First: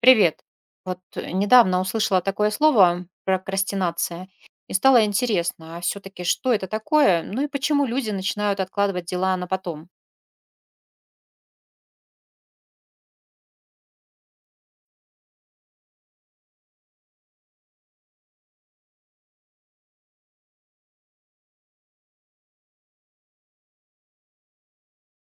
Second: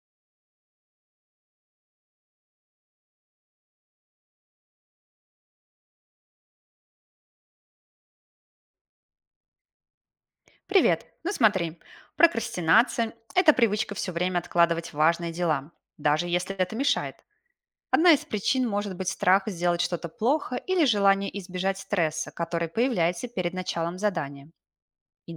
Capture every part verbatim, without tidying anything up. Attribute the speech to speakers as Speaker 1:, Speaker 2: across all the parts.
Speaker 1: Привет. Вот э, недавно услышала такое слово прокрастинация, и стало интересно, а все-таки что это такое, ну и почему люди начинают откладывать дела на потом?
Speaker 2: Привет. Ну смотри, прокрастинация– это привычка все время откладывать важные дела, даже если это мешает. Одна из причин может быть страх сделать что-то плохо или желание избежать стресса, который появляется перед началом задания.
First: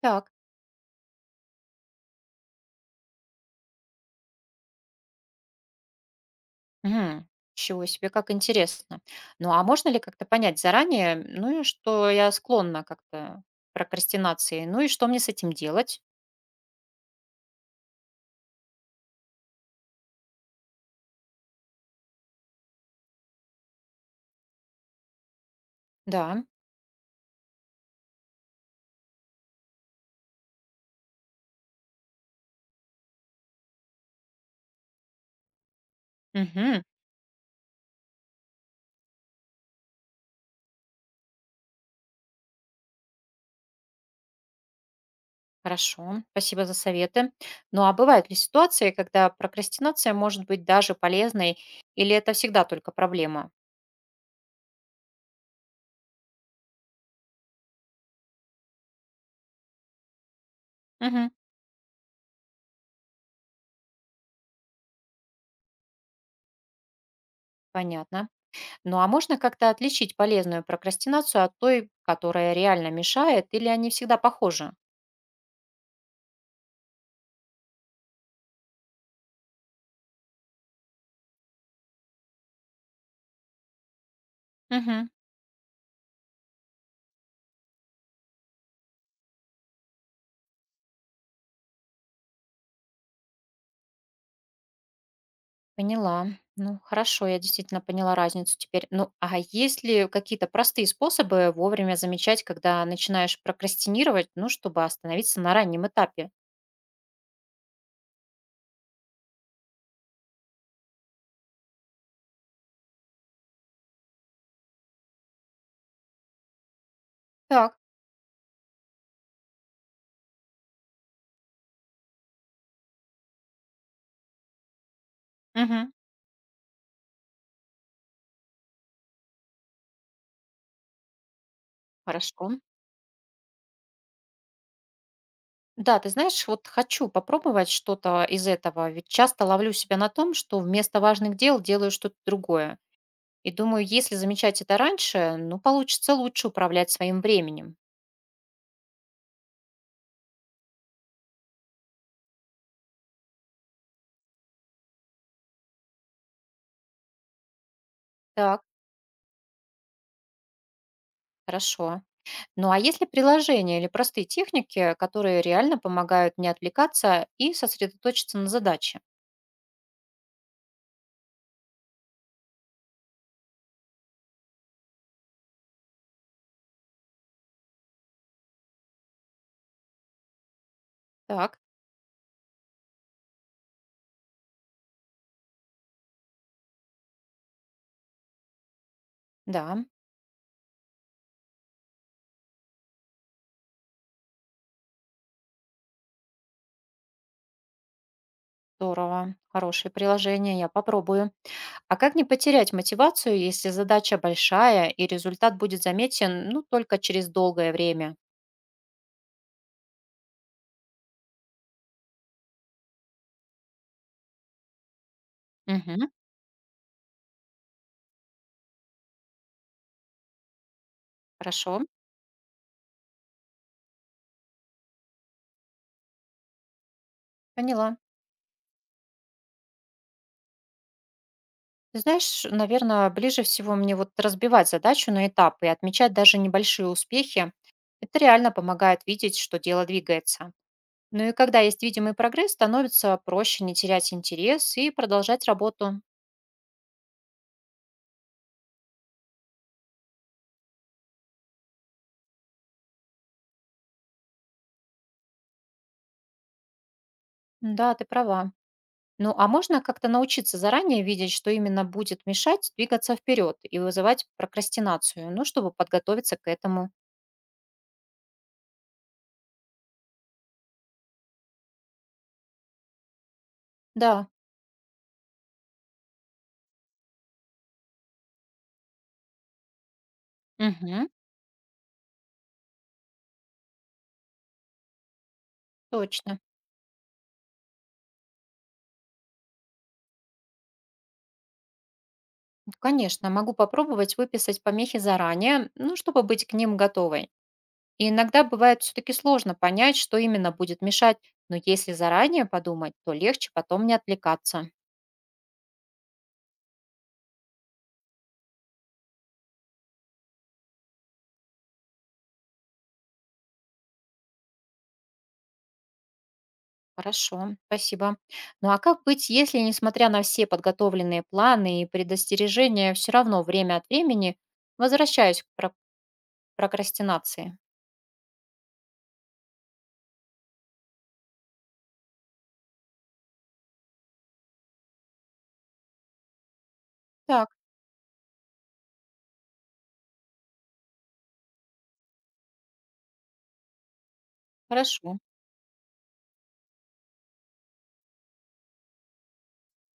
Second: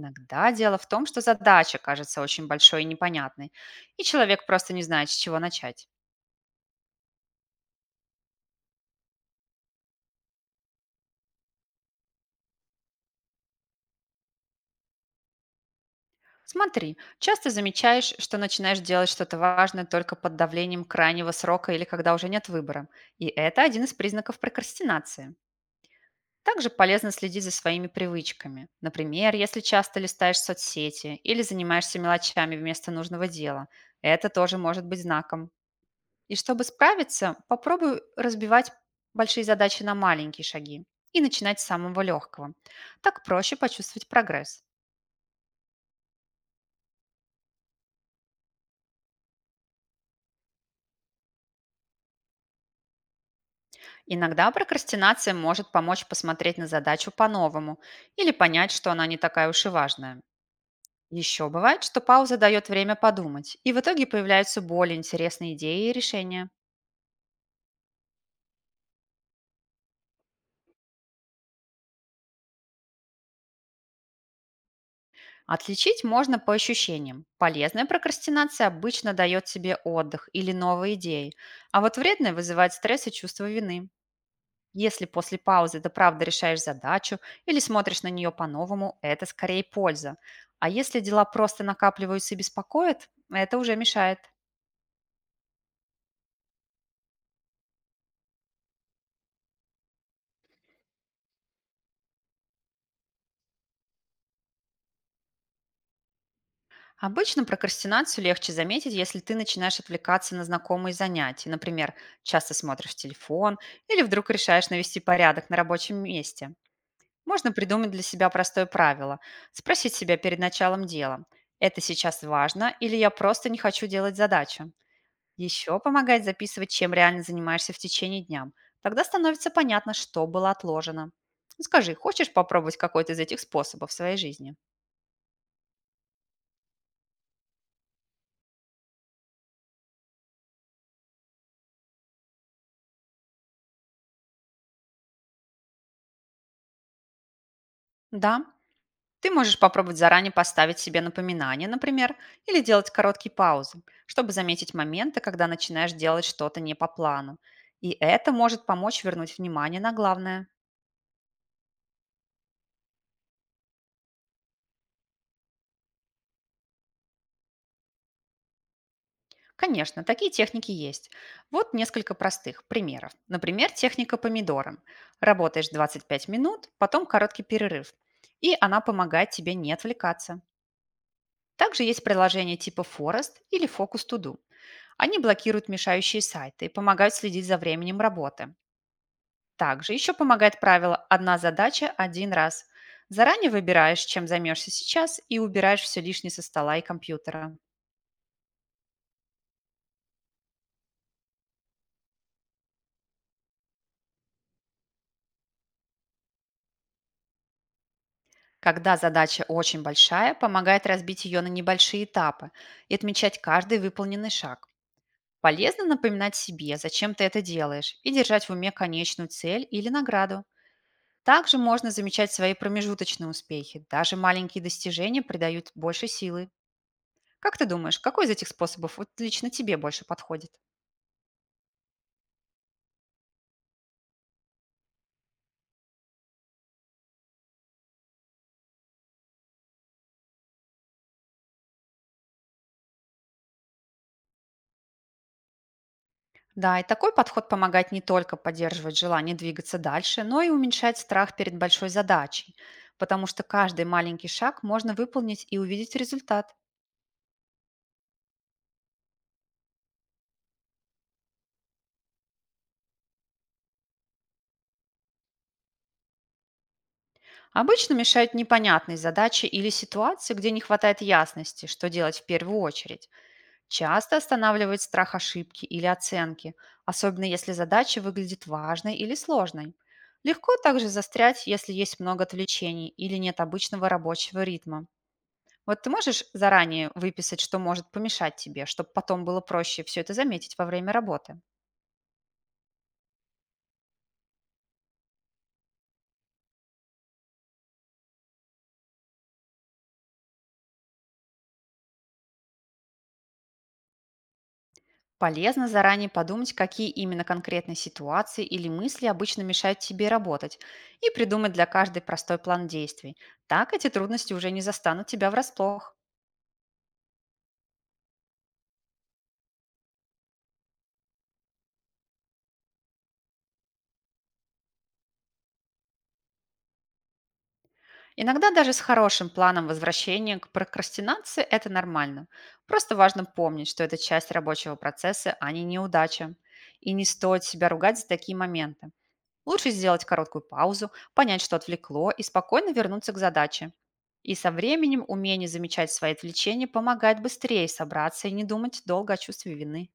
Speaker 1: Так.
Speaker 2: дело в том, что задача кажется очень большой и непонятной, и человек просто не знает, с чего начать.
Speaker 1: Мгм. Чего себе, как интересно. Ну а можно ли как-то понять заранее, ну и что я склонна как-то к прокрастинации, ну и что мне с этим делать?
Speaker 2: Смотри, часто замечаешь, что начинаешь делать что-то важное только под давлением крайнего срока или когда уже нет выбора. И это один из признаков прокрастинации.
Speaker 1: Да.
Speaker 2: Также полезно следить за своими привычками. Например, если часто листаешь соцсети или занимаешься мелочами вместо нужного дела, это тоже может быть знаком. И чтобы
Speaker 1: Мгм.
Speaker 2: справиться, попробуй разбивать большие задачи на маленькие шаги и начинать с самого легкого. Так проще почувствовать прогресс.
Speaker 1: Хорошо, спасибо за советы. Ну а бывают ли ситуации, когда прокрастинация может быть даже полезной, или это всегда только проблема?
Speaker 2: Иногда прокрастинация может помочь посмотреть на задачу по-новому или понять, что она не такая уж и важная.
Speaker 1: Мгм.
Speaker 2: Еще бывает, что пауза дает время подумать, и в итоге появляются более интересные идеи и решения.
Speaker 1: Понятно. Ну а можно как-то отличить полезную прокрастинацию от той, которая реально мешает, или они всегда похожи?
Speaker 2: Отличить можно по ощущениям. Полезная прокрастинация обычно дает себе отдых или новые идеи, а вот вредная вызывает стресс и чувство вины. Если
Speaker 1: Мгм.
Speaker 2: после паузы ты правда решаешь задачу или смотришь на нее по-новому, это скорее польза. А если дела просто накапливаются и беспокоят, это уже мешает.
Speaker 1: Поняла. Ну, хорошо, я действительно поняла разницу теперь. Ну, а есть ли какие-то простые способы вовремя замечать, когда начинаешь прокрастинировать, ну, чтобы остановиться на раннем этапе?
Speaker 2: Обычно прокрастинацию легче заметить, если ты начинаешь отвлекаться на знакомые занятия. Например, часто смотришь телефон или вдруг решаешь навести порядок на рабочем месте. Можно
Speaker 1: Так.
Speaker 2: придумать для себя простое правило. Спросить себя перед началом дела. Это сейчас важно или я просто не хочу делать задачу? Еще
Speaker 1: Мгм.
Speaker 2: помогает записывать, чем реально занимаешься в течение дня. Тогда становится понятно, что было отложено. Скажи, хочешь
Speaker 1: Хорошо.
Speaker 2: попробовать какой-то из этих способов в своей жизни?
Speaker 1: Да, ты знаешь, вот хочу попробовать что-то из этого, ведь часто ловлю себя на том, что вместо важных дел делаю что-то другое. И думаю, если замечать это раньше, ну, получится лучше управлять своим временем.
Speaker 2: Да. Ты можешь попробовать заранее поставить себе напоминание, например, или делать короткие паузы, чтобы заметить моменты, когда начинаешь делать что-то не по плану. И это
Speaker 1: Так,
Speaker 2: может помочь вернуть внимание на главное.
Speaker 1: хорошо. Ну, а есть ли приложения или простые техники, которые реально помогают не отвлекаться и сосредоточиться на задаче?
Speaker 2: Конечно, такие техники есть. Вот несколько простых примеров. Например, техника помидором. Работаешь двадцать пять минут, потом короткий перерыв. И она помогает тебе не отвлекаться.
Speaker 1: Так,
Speaker 2: Также есть приложения типа Forest или Focus To Do. Они блокируют мешающие сайты и помогают следить за временем работы.
Speaker 1: да,
Speaker 2: Также еще помогает правило «одна задача– один раз». Заранее выбираешь, чем займешься сейчас, и убираешь все лишнее со стола и компьютера.
Speaker 1: здорово. Хорошее приложение, я попробую. А как не потерять мотивацию, если задача большая и результат будет заметен, ну, только через долгое время?
Speaker 2: Когда задача очень большая, помогает разбить ее на небольшие этапы и отмечать каждый выполненный шаг. Полезно
Speaker 1: Угу,
Speaker 2: напоминать себе, зачем ты это делаешь, и держать в уме конечную цель или награду. Также
Speaker 1: хорошо,
Speaker 2: можно замечать свои промежуточные успехи. Даже маленькие достижения придают больше силы. Как ты
Speaker 1: поняла.
Speaker 2: думаешь, какой из этих способов вот лично тебе больше подходит?
Speaker 1: Ты знаешь, наверное, ближе всего мне вот разбивать задачу на этапы и отмечать даже небольшие успехи. Это реально помогает видеть, что дело двигается. Ну и когда есть видимый прогресс, становится проще не терять интерес и продолжать работу.
Speaker 2: Да, и такой подход помогает не только поддерживать желание двигаться дальше, но и уменьшать страх перед большой задачей, потому что каждый маленький шаг можно выполнить и увидеть результат.
Speaker 1: Да, ты права. Ну а можно как-то научиться заранее видеть, что именно будет мешать двигаться вперед и вызывать прокрастинацию, ну, чтобы подготовиться к этому.
Speaker 2: Обычно мешают непонятные задачи или ситуации, где не хватает ясности, что делать в первую очередь. Часто
Speaker 1: Да.
Speaker 2: останавливает страх ошибки или оценки, особенно если задача выглядит важной или сложной. Легко также
Speaker 1: Мгм.
Speaker 2: застрять, если есть много отвлечений или нет обычного рабочего ритма. Вот ты можешь
Speaker 1: Точно.
Speaker 2: заранее выписать, что может помешать тебе, чтобы потом было проще все это заметить во время работы?
Speaker 1: Конечно, могу попробовать выписать помехи заранее, ну, чтобы быть к ним готовой. И иногда бывает все-таки сложно понять, что именно будет мешать, но если заранее подумать, то легче потом не отвлекаться.
Speaker 2: Полезно заранее подумать, какие именно конкретные ситуации или мысли обычно мешают тебе работать, и придумать для каждой простой план действий. Так эти трудности уже не застанут тебя врасплох.
Speaker 1: Хорошо, спасибо. Ну а как быть, если, несмотря на все подготовленные планы и предостережения, все равно время от времени возвращаюсь к про- прокрастинации?
Speaker 2: Иногда даже с хорошим планом возвращения к прокрастинации это нормально. Просто важно помнить, что это часть рабочего процесса, а не неудача. И не стоит
Speaker 1: Так,
Speaker 2: себя ругать за такие моменты. Лучше сделать короткую паузу, понять, что отвлекло, и спокойно вернуться к задаче. И со временем
Speaker 1: хорошо,
Speaker 2: умение замечать свои отвлечения помогает быстрее собраться и не думать долго о чувстве вины.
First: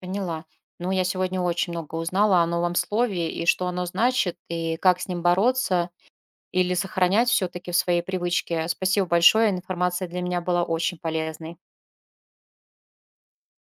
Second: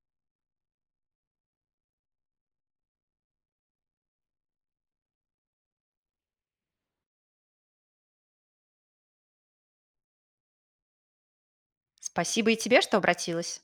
Speaker 1: поняла. Ну, я сегодня очень много узнала о новом слове и что оно значит, и как с ним бороться или сохранять все-таки в своей привычке. Спасибо большое, информация для меня была очень полезной.
Speaker 2: Спасибо и тебе, что обратилась.